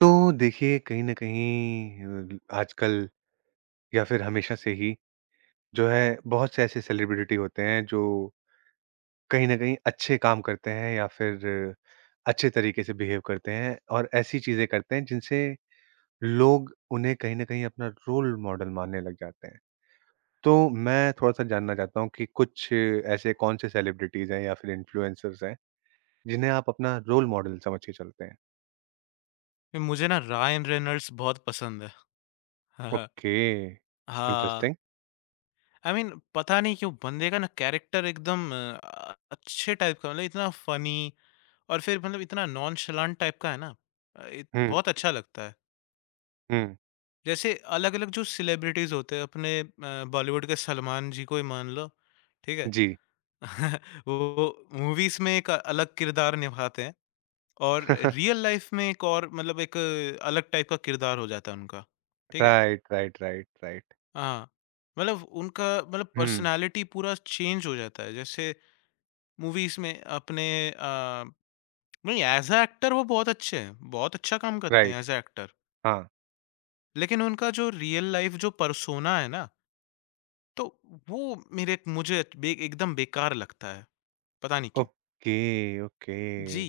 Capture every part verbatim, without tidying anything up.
तो देखिए कहीं न कहीं अ, आजकल या फिर हमेशा से ही जो है बहुत से ऐसे सेलिब्रिटी होते हैं जो कहीं न कहीं अच्छे काम करते हैं या फिर अच्छे तरीके से बिहेव करते हैं और ऐसी चीज़ें करते हैं जिनसे लोग उन्हें कहीं न कहीं अपना रोल मॉडल मानने लग जाते हैं। तो मैं थोड़ा-सा जानना चाहता हूँ कि कुछ ऐसे कौन से सेलिब्रिटीज़ हैं या फिर इन्फ्लुएंसर्स हैं जिन्हें आप अपना रोल मॉडल समझ के चलते हैं? मुझे ना रायन रेनॉल्ड्स बहुत पसंद है। ओके, हाँ, interesting. I I mean mean, पता नहीं क्यों बंदे का ना कैरेक्टर एकदम अ, अच्छे टाइप का मतलब इतना फ़नी और फिर मतलब इतना नॉनशलांट टाइप का है ना, अ, इत हुँ, बहुत अच्छा लगता है। हुँ। जैसे अलग-अलग जो सेलिब्रिटीज़ होते हैं अपने, अ, बॉलीवुड के सलमान जी को ही मान लो, ठीक है? जी। वो मूवीज़ में एक अलग किरदार निभाते हैं और रियल लाइफ़ में एक और मतलब एक अलग टाइप का किरदार हो जाता है उनका, ठीक है? Right, right, right, right. हाँ, मतलब उनका मतलब हुँ, पर्सनैलिटी पूरा चेंज हो जाता है। जैसे मूवीज़ में अपने, अ, नहीं ऐज़ अ एक्टर वो बहुत अच्छे हैं, बहुत अच्छा काम करते हैं राइट, ऐज़ अ एक्टर। हाँ। लेकिन उनका जो रियल लाइफ़ जो पर्सोना है ना, तो वो मेरे मुझे बे एकदम बेकार लगता है, पता नहीं क्यों? ओके, जी, ओके।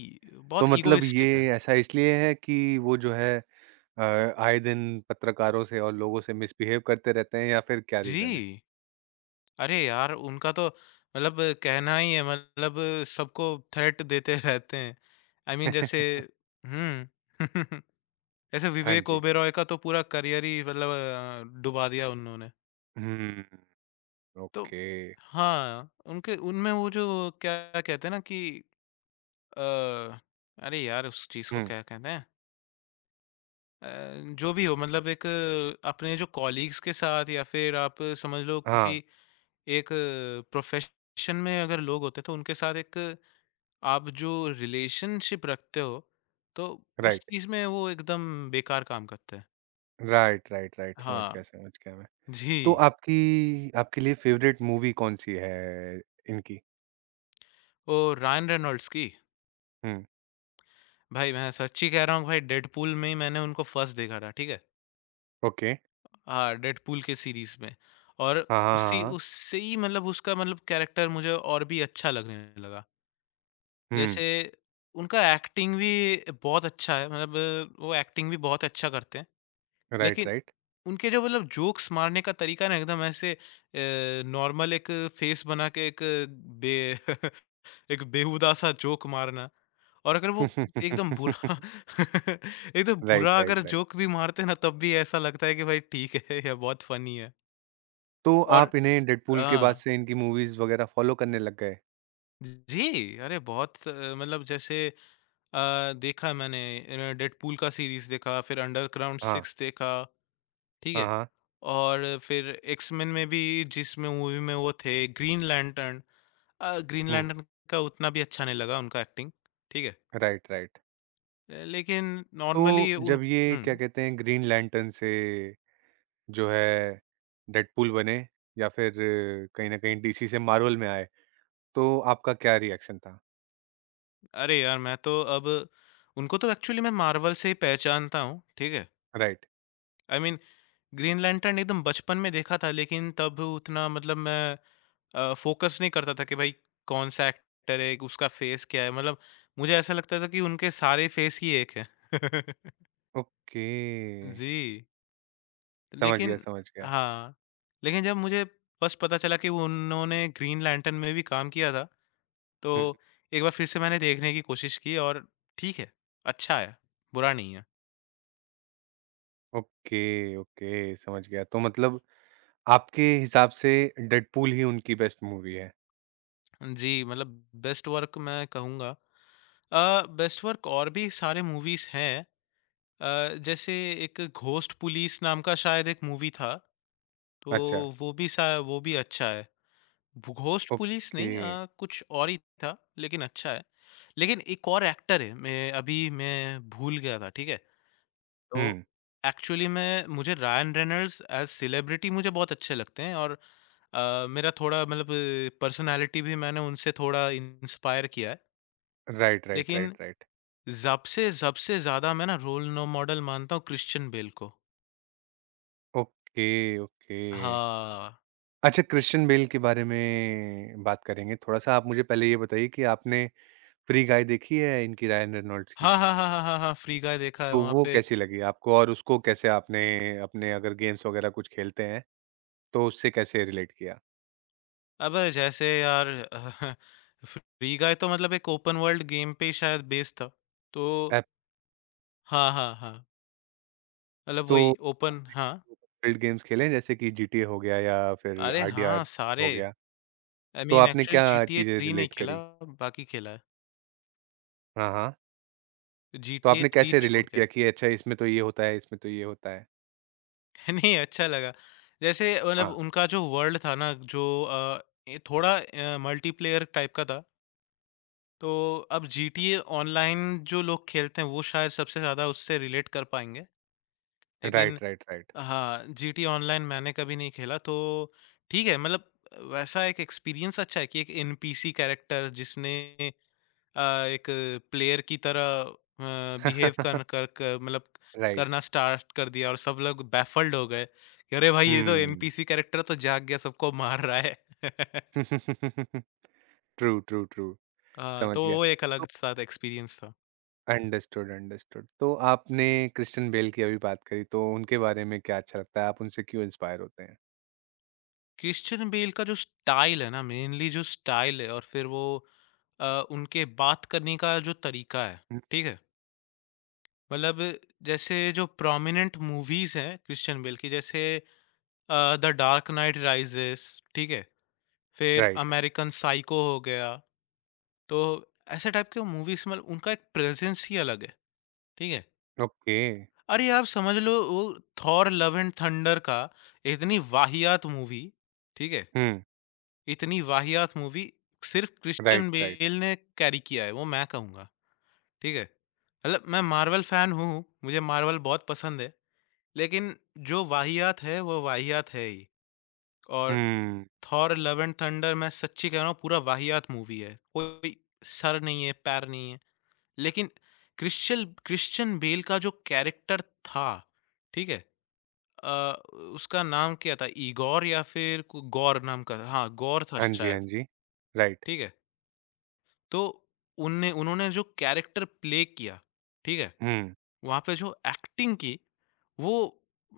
तो बहुत मतलब ये इगोइस्टिक है। ऐसा इसलिए है कि वो जो है, अ, आए दिन पत्रकारों से और लोगों से मिसबिहेव करते रहते हैं या फिर क्या रीज़न है? जी, अरे यार! उनका तो मतलब कहना ही है मतलब सबको थ्रेट देते रहते हैं। आई I मीन mean, जैसे हुँ। जैसे हाँ विवेक जी। ओबेरॉय का तो पूरा करियर ही मतलब अ, डुबा दिया उन्होंने। हुँ, तो ओके। हाँ, उनके उनमें वो जो क्या कहते हैं ना कि, अ, अरे यार उस चीज़ को हुँ, क्या कहते हैं? अ, जो भी हो मतलब एक, अ, अपने जो कॉलीग्स के साथ या फिर आप समझ लो किसी हाँ, एक प्रोफ़ेशन में अगर लोग होते हैं तो उनके साथ एक आप जो रिलेशनशिप रखते हो, तो उस राइट। चीज़ में वो एकदम बेकार काम करते हैं। राइट, राइट, राइट, समझ गया, हाँ, समझ गया मैं। तो जी। आपकी आपके लिए फ़ेवरेट मूवी कौन-सी है इनकी? वो रायन रेनॉल्ड्स की। हुँ, भाई मैं सच्ची कह रहा हूँ भाई डेडपूल में ही मैंने उनको फर्स्ट देखा था, ठीक है? ओके। हाँ, डेडपूल के सीरीज़ में और हाँ, हाँ, हाँ, उसी हाँ। उससे ही मतलब उसका मतलब कैरेक्टर मुझे और भी अच्छा लगने लगा। हुँ, जैसे उनका एक्टिंग भी बहुत अच्छा है मतलब वो एक्टिंग भी बहुत अच्छा करते हैं। राइट, लेकिन राइट। उनके जो मतलब जोक्स मारने का तरीका ना एकदम ऐसे, अ, नॉर्मल एक फ़ेस बना के एक बे एक बेहुदा-सा जोक मारना, और अगर वो एकदम बुरा एकदम राइट, बुरा अगर राइट, राइट। जोक भी मारते हैं ना तब भी ऐसा लगता है कि भाई ठीक है या बहुत फनी है। तो और आप इन्हें डेडपूल के बाद हाँ, से इनकी मूवीज़ वगैरह फ़ॉलो करने लग गए? जी, अरे बहुत, अ, मतलब जैसे, अ, देखा मैंने, अ, डेडपूल का सीरीज़ देखा, फिर अंडरग्राउंड हाँ, सिक्स देखा, ठीक हाँ, है? हाँ। और फिर एक्स-मेन में भी जिस में मूवी में वो थे ग्रीन लैंटर्न, अ, ग्रीन हुँ, लैंटर्न का उतना भी अच्छा नहीं लगा उनका एक्टिंग, ठीक है? Right, right. अ, लेकिन नॉर्मली तो उन जब ये हुँ। क्या कहते हैं ग्रीन लैंटर्न से जो है डेडपूल बने या फिर कहीं न कहीं डीसी से मार्वल में आए, तो आपका क्या रिएक्शन था? अरे यार! मैं तो अब उनको तो एक्चुअली मैं मार्वल से ही पहचानता हूँ, ठीक है? Right, I mean Green Lantern एकदम बचपन में देखा था लेकिन तब उतना मतलब मैं, अ, फ़ोकस नहीं करता था कि भाई कौन-सा एक्टर है, उसका फेस क्या है? मतलब मुझे ऐसा लगता था कि उनके सारे फेस ही एक हैं। ओके। जी, समझ गया, लेकिन समझ गया। हाँ, लेकिन जब मुझे बस पता चला कि वो उन्होंने ग्रीन लैंटर्न में भी काम किया था, हुँ, तो एक बार फिर से मैंने देखने की कोशिश की और ठीक है, अच्छा है, बुरा नहीं है। ओके, ओके, समझ गया। तो मतलब आपके हिसाब से डेडपूल ही उनकी बेस्ट मूवी है। जी, मतलब बेस्ट वर्क मैं कहूँगा, अ, बेस्ट वर्क और भी सारे मूवीज़ हैं। अ, जैसे एक घोस्ट पुलिस नाम का शायद एक मूवी था, अच्छा, तो वो भी सा वो भी अच्छा है। भ घोस्ट पुलिस ओके। नहीं, अ, कुछ और ही था, लेकिन अच्छा है। लेकिन एक और एक्टर है, मैं अभी मैं भूल गया था, ठीक है? तो हुँ। एक्चुअली मैं मुझे रायन रेनॉल्ड्स एज़ सेलिब्रिटी मुझे बहुत अच्छे लगते हैं और, अ, मेरा थोड़ा मतलब पर्सनैलिटी भी मैंने उनसे थोड़ा इंस्पायर किया है। राइट, राइट, लेकिन राइट, राइट। सबसे सबसे ज़्यादा मैं ना रोल नो मॉडल मानता हूँ क्रिश्चियन बेल को। Okay, okay. हाँ। अच्छा क्रिश्चियन बेल के बारे में बात करेंगे थोड़ा-सा। आप मुझे पहले ये बताइए कि आपने फ्री गाय देखी है इनकी रायन रेनॉल्ड्स की? हाँ, हाँ, हाँ, हाँ, हाँ, हाँ, फ्री गाय देखा है तो वहाँ वो पे। कैसी लगी आपको और उसको कैसे आपने अपने अगर गेम्स वगैरह कुछ खेलते हैं, तो उससे कैसे रिलेट किया? अबे! जैसे यार फ्री गाय तो मतलब एक ओपन वर्ल्ड गेम पे ही शायद बेस्ड था। तो ऐप हाँ, हाँ, हाँ, मतलब तो वही ओपन आपने हाँ। बिल्ड गेम्स खेले हैं जैसे कि जीटीए हो गया या फिर अरे हाँ, आरडीआर सारे हो गया, आई तो मीन आपने एक्चुअली क्या जीटीए चीज़ें थ्री नहीं रिलेट खेला, करी? बाकी खेला है। हाँ, हाँ। तो जीटीए आपने थ्री कैसे छोड़ रिलेट के। किया कि अच्छा इसमें तो ये होता है, इसमें तो ये होता है? नहीं, अच्छा लगा। जैसे मतलब हाँ। उनका जो वर्ल्ड था ना जो, अ, ए थोड़ा, अ, मल्टीप्लेयर टाइप का था। तो अब जीटीए ऑनलाइन जो लोग खेलते हैं वो शायद सबसे ज़्यादा उससे रिलेट कर पाएँगे। लेकिन राइट, राइट, राइट। हाँ, जीटीए ऑनलाइन मैंने कभी नहीं खेला, तो ठीक है मतलब वैसा एक एक्सपीरियंस अच्छा है कि एक एनपीसी कैरेक्टर जिसने, अ, एक प्लेयर की तरह, अ, बिहेव कर कर कर मतलब राइट। करना स्टार्ट कर दिया और सब लोग बैफल्ड हो गए कि अरे भाई ये तो हुँ। एनपीसी कैरेक्टर तो जाग गया सबको मार रहा है। True, true, true. अ, समझ तो गया। वो एक तो अलग साथ एक्सपीरियंस था। Understood, understood. तो आपने क्रिस्टियन बेल की अभी बात करी, तो उनके बारे में क्या अच्छा लगता है? आप उनसे क्यों इंस्पायर होते हैं? क्रिश्चियन बेल का जो स्टाइल है ना मेनली जो स्टाइल है और फिर वो, अ, उनके बात करने का जो तरीका है, हुँ, ठीक है, मतलब जैसे जो प्रोमिनेंट मूवीज हैं क्रिश्चियन बेल की जैसे द डार्क नाइट राइजेस, ठीक है, फिर राइट। अमेरिकन साइको हो गया, तो ऐसे टाइप के मूवीज़ में उनका एक प्रेज़ेंस ही अलग है, ठीक है? ओके। अरे! आप समझ लो वो थॉर लव एंड थंडर का, इतनी वाहियात मूवी, ठीक है? हुँ, इतनी वाहियात मूवी सिर्फ़ राइट, क्रिश्चियन राइट। बेल ने कैरी किया है, वो मैं कहूँगा, ठीक है? मतलब मैं मार्वल फ़ैन हूँ, मुझे मार्वल बहुत पसंद है, लेकिन जो वाहियात है, वो वाहियात है ही और हुँ। थॉर: लव एंड थंडर मैं सच्ची कह रहा हूँ पूरा वाहियात मूवी है। कोई सर नहीं है, पैर नहीं है। लेकिन क्रिश्चियल क्रिश्चियन बेल का जो कैरेक्टर था, ठीक है? अ, उसका नाम क्या था? इगोर या फिर कु गौर नाम का, हाँ, गौर था हाँ जी, हाँ शायद, जी। राइट। ठीक है? तो उनने उन्होंने जो कैरेक्टर प्ले किया, ठीक है? हुँ, वहाँ पे जो एक्टिंग की, वो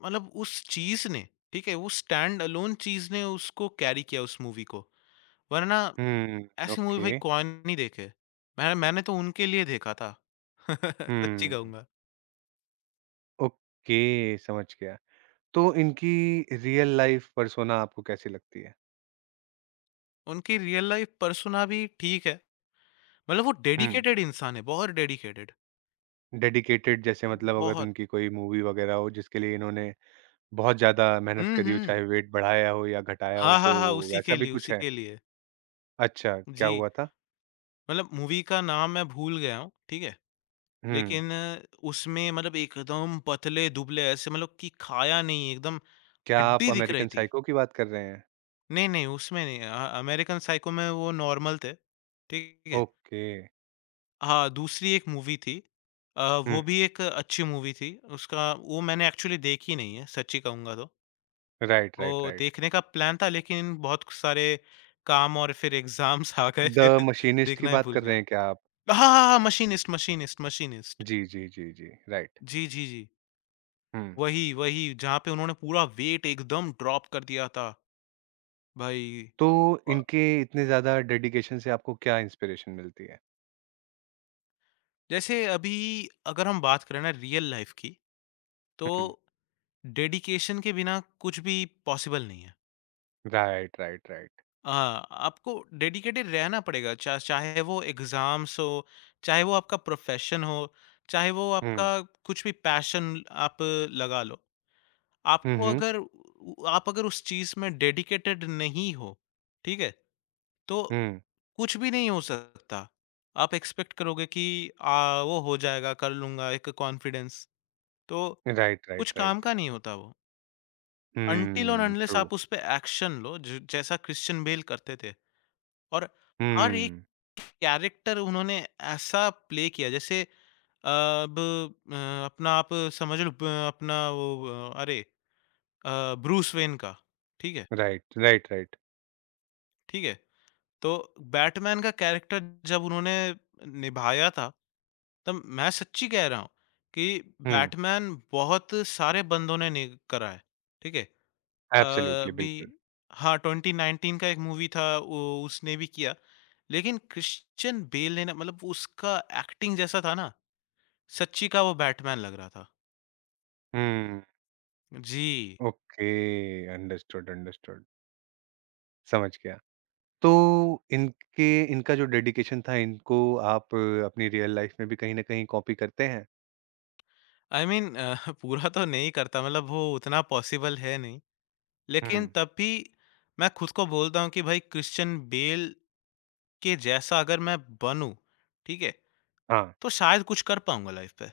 मतलब उस चीज़ ने, ठीक है? वो स्टैंड अलोन चीज़ ने उसको कैरी किया उस मूवी को। वरना हुँ। ऐसी मूवी भाई ओके। कौन नहीं देखे। मैंने मैंने तो उनके लिए देखा था। सच्ची हुँ। कहूँगा। ओके, समझ गया। तो इनकी रियल लाइफ पर्सोना आपको कैसी लगती है? उनकी रियल लाइफ़ पर्सोना भी ठीक है। मतलब वो हुँ। डेडिकेटेड इंसान है, बहुत डेडिकेटेड। डेडिकेटेड जैसे मतलब अगर बहुत। उनकी कोई मूवी वगैरह हो जिसके लिए इन्होंने बहुत ज़्यादा मेहनत हुँ, करी हो, हुँ। चाहे वेट बढ़ाया हो या घटाया हो, हाँ, हाँ, तो हाँ, उसी के वैसा भी लिए कुछ उसी है? के लिए। अच्छा, क्या जी, हुआ था? मतलब मूवी का नाम मैं भूल गया हूँ, ठीक है? हुँ, लेकिन उसमें मतलब एकदम पतले-दुबले ऐसे मतलब कि खाया नहीं, एकदम क्या आप हड्डी दिख रही अमेरिकन थी। साइको की बात कर रहे हैं? नहीं, नहीं उसमें नहीं, अ, अमेरिकन साइको में वो नॉर्मल थे, ठीक है? ओके। हाँ, दूसरी एक मूवी थी, अ, हुँ, वो भी हुँ। एक अच्छी मूवी थी। उसका वो मैंने एक्चुअली देखी नहीं है, सच्ची कहूँगा तो। राइट, राइट, वो राइट। देखने का प्लान था लेकिन बहुत सारे काम और फिर एग्ज़ाम्स आ गए द फिर मशीनिस्ट की देखना ही बात भूल कर रहे गया। हैं क्या आप? हाँ, हाँ, हाँ, मशीनिस्ट मशीनिस्ट मशीनिस्ट। जी, जी, जी, जी। राइट। जी, जी, जी। हुँ। वही, वही जहाँ पे उन्होंने पूरा वेट एकदम ड्रॉप कर दिया था भाई। तो अ, इनके इतने ज़्यादा डेडिकेशन से आपको क्या इंस्पिरेशन मिलती है? जैसे अभी अगर हम बात करें ना रियल लाइफ़ की, तो हुँ, डेडिकेशन के बिना कुछ भी पॉसिबल नहीं है। Right, right, right. हाँ, आपको डेडिकेटेड रहना पड़ेगा, चा चाहे वो एग्ज़ाम्स हो, चाहे वो आपका प्रोफ़ेशन हो, चाहे वो आपका हुँ। कुछ भी पैशन आप लगा लो। हुँ, आपको हुँ। अगर उ आप अगर उस चीज़ में डेडिकेटेड नहीं हो, ठीक है? तो हुँ। कुछ भी नहीं हो सकता। आप एक्सपेक्ट करोगे कि, अ, वो हो जाएगा, कर लूँगा, एक कॉन्फिडेंस, तो राइट, कुछ राइट, काम राइट। का नहीं होता वो। अनटिल और हुँ, अनलेस ट्रू। आप उस पे एक्शन लो, ज जैसा क्रिश्चियन बेल करते थे। और हर एक हुँ, कैरेक्टर उन्होंने ऐसा प्ले किया जैसे, अ, अब, अ, अपना आप समझ लो ब अपना वो, अ, अरे, अ, ब्रूस वेन का, ठीक है, राइट, राइट, राइट। ठीक है? तो बैटमैन का कैरेक्टर जब उन्होंने निभाया था, तब मैं सच्ची कह रहा हूँ कि हुँ, बैटमैन बहुत सारे बंदों ने नहीं करा है, ठीक है? अ, एब्सोल्युटली, अभी बिल्कुल। हाँ, ट्वेंटी नाइनटीन का एक मूवी था वो, उसने भी किया। लेकिन क्रिश्चियन बेल ने ना मतलब उसका एक्टिंग जैसा था ना, सच्ची का वो बैटमैन लग रहा था। हुँ, जी, ओके, अंडरस्टूड, अंडरस्टूड, समझ गया। तो इनके इनका जो डेडिकेशन था, इनको आप अ, अपनी रियल लाइफ़ में भी कहीं न कहीं कॉपी करते हैं? आई I मीन अ, पूरा तो नहीं करता मतलब वो उतना पॉसिबल है नहीं। लेकिन हुँ, तब भी मैं खुद को बोलता हूँ कि भाई क्रिश्चियन बेल के जैसा अगर मैं बनूँ, ठीक है? हाँ, तो शायद कुछ कर पाऊँगा लाइफ़ पे।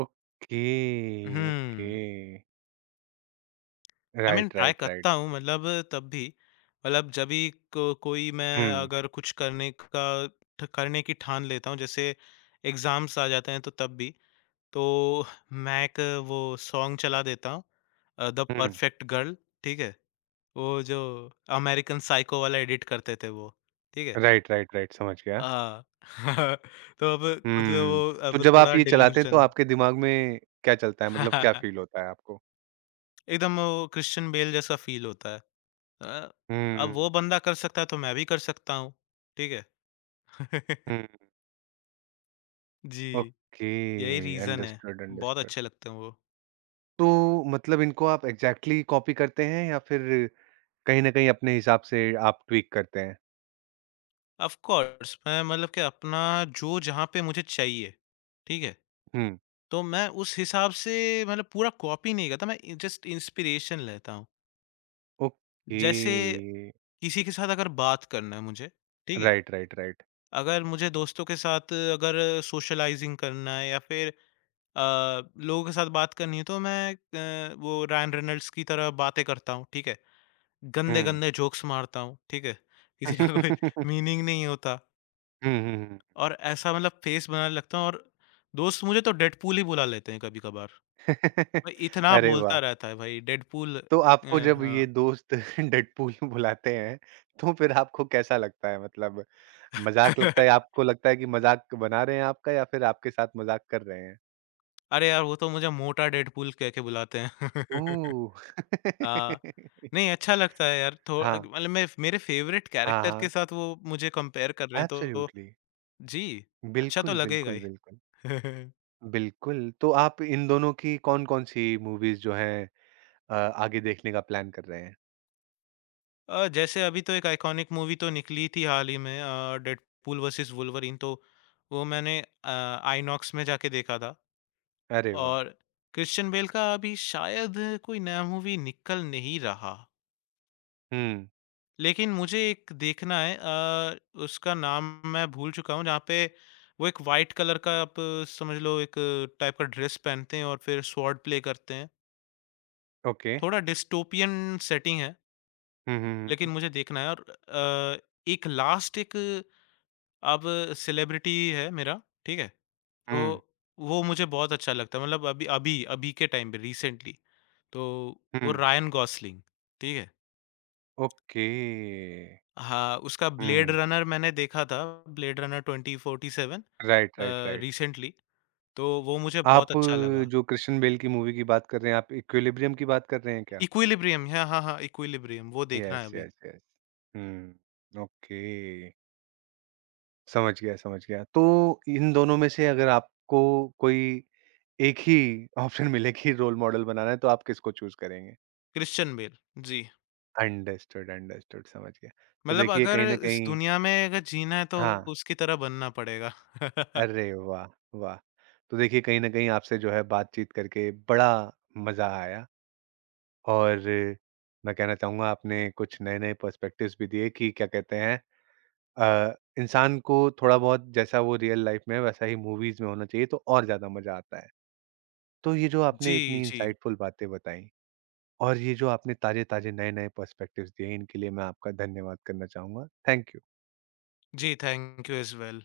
ओके, ओके, हुँ। I mean right, try right, right. करता हूँ मतलब तब भी मतलब जब भी को, कोई मैं हुँ, अगर कुछ करने का ठ- करने की ठान लेता हूँ, जैसे एग्जाम्स आ जाते हैं तो तब भी, तो मैं एक वो सॉन्ग चला देता हूँ, द हुँ, परफेक्ट गर्ल, ठीक है, वो जो अमेरिकन साइको वाला एडिट करते थे वो, ठीक है, राइट, राइट, राइट, समझ गया। आ, तो अब खुद वो हुँ, तो अब जब आप थोड़ा ये चलाते हैं, तो डिल्यूशन आपके दिमाग में क्या चलता है? मतलब क्या फ़ील होता है आपको? एकदम वो क्रिश्चियन बेल जैसा फ़ील होता है। अ, अब हुँ, वो बंदा कर सकता है तो मैं भी कर सकता हूँ, ठीक है? हुँ। जी, ओके, यही रीज़न है। अंडरस्टूड, बहुत अंडरस्टूड। अच्छे लगते हैं वो। तो मतलब इनको आप एग्जैक्टली exactly कॉपी करते हैं या फिर कहीं ना कहीं अपने हिसाब से आप ट्वीक करते हैं? ऑफ़ कोर्स मैं मतलब कि अपना जो जहाँ पे मुझे चाहिए, ठीक है? हम्म। तो मैं उस हिसाब से मतलब पूरा कॉपी नहीं करता, मैं जस्ट इंस्पिरेशन लेता हूँ। ओके। जैसे किसी के साथ अगर बात करना है मुझे, ठीक है? Right, right, right. अगर मुझे दोस्तों के साथ अगर सोशलाइज़िंग करना है या फिर, अ, लोगों के साथ बात करनी है तो मैं, अ, वो रायन रेनॉल्ड्स की तरह बातें करता हूँ, ठीक है? हम्म। गंदे-गंदे जोक्स मारता हूँ, ठीक है? किसी का कोई मीनिंग नहीं होता हम्म, हम्म। और ऐसा मतलब फेस बनाने लगता हूँ और दोस्त मुझे तो डेडपूल ही बुला लेते हैं कभी-कभार। भाई इतना अरे बोलता वाह! रहता है भाई डेडपूल, तो अ, आपको जब ये हाँ। दोस्त डेडपूल बुलाते हैं तो फिर आपको कैसा लगता है? मतलब मजाक लगता है, आपको लगता है कि मजाक बना रहे हैं आपका या फिर आपके साथ मजाक कर रहे हैं? अरे यार वो तो मुझे मोटा डेडपूल कह के बुलाते हैं। ओह। हाँ। नहीं अच्छा लगता है यार, थो अ, हाँ, मतलब मैं मेरे फेवरेट हाँ, कैरेक्टर के हाँ। साथ वो मुझे कंपेयर कर रहे हैं तो एब्सोल्युटली। जी, अच्छा तो बिल्कुल, लगेगा बिल्कुल, ही। बिल्कुल। बिल्कुल, तो आप इन दोनों की कौन-कौन सी मूवीज़ जो हैं, अ, आगे देखने का प्लान कर रहे हैं? अ, जैसे अभी तो एक आइकॉनिक मूवी तो निकली थी हाल ही में, अ, डेडपूल वर्सेस वुल्वरीन, तो वो मैंने, अ, आईनॉक्स में जाके देखा था अरे वाह! और क्रिश्चियन बेल का अभी शायद कोई नया मूवी निकल नहीं रहा। हुँ, लेकिन मुझे एक देखना है, अ, उसका नाम मैं भूल चुका हूँ, जहाँ पे वो एक व्हाइट कलर का आप, अ, समझ लो एक टाइप का ड्रेस पहनते हैं और फिर स्वॉर्ड प्ले करते हैं। ओके। थोड़ा डिस्टोपियन सेटिंग है। हुँ, हुँ, लेकिन हुँ, मुझे देखना है और, अ, एक लास्ट एक अब सेलिब्रिटी है मेरा, ठीक है? हुँ, तो वो मुझे बहुत अच्छा लगता है मतलब अभी अभी अभी के टाइम पे रिसेंटली, तो हुँ, वो हुँ, रायन गॉसलिंग, ठीक है? ओके। हाँ, उसका ब्लेड हुँ, रनर मैंने देखा था, Blade Runner twenty forty seven, right, right, uh, right. Recently, तो वो मुझे बहुत आप, अच्छा अ, लगा। जो कृष्ण बेल की मूवी की बात कर रहे हैं, आप इक्विलिब्रियम की बात कर रहे हैं क्या? इक्विलिब्रियम, हाँ, हाँ, हाँ, इक्विलिब्रियम वो देखना है यस, अभी। Yes, yes. हुँ, ओके। समझ गया, समझ गया। तो इन दोनों में से अगर आपको कोई एक ही ऑप्शन मिले कि रोल मॉडल बनाना है, तो आप किसको चूज़ करेंगे? क्रिश्चियन बेल, जी। अंडरस्टूड, अंडरस्टूड, समझ गया। तो मतलब देखिए अगर कहीं न इस कहीं दुनिया में अगर जीना है तो हाँ, उसकी तरह बनना पड़ेगा। अरे वाह! वाह! तो देखिए कहीं न कहीं आपसे जो है बातचीत करके बड़ा मज़ा आया और मैं कहना चाहूँगा आपने कुछ नए-नए पर्सपेक्टिव्स भी दिए कि क्या कहते हैं, अ, इंसान को थोड़ा-बहुत जैसा वो रियल लाइफ़ में है, वैसा ही मूवीज़ में होना चाहिए, तो और ज़्यादा मज़ा आता है। तो ये जो आपने जी, इतनी जी। इनसाइटफुल बातें बताई और ये जो आपने ताज़े-ताज़े, नए-नए पर्सपेक्टिव्स दिए, इनके लिए मैं आपका धन्यवाद करना चाहूँगा। Thank you. जी, थैंक यू एज़ वेल।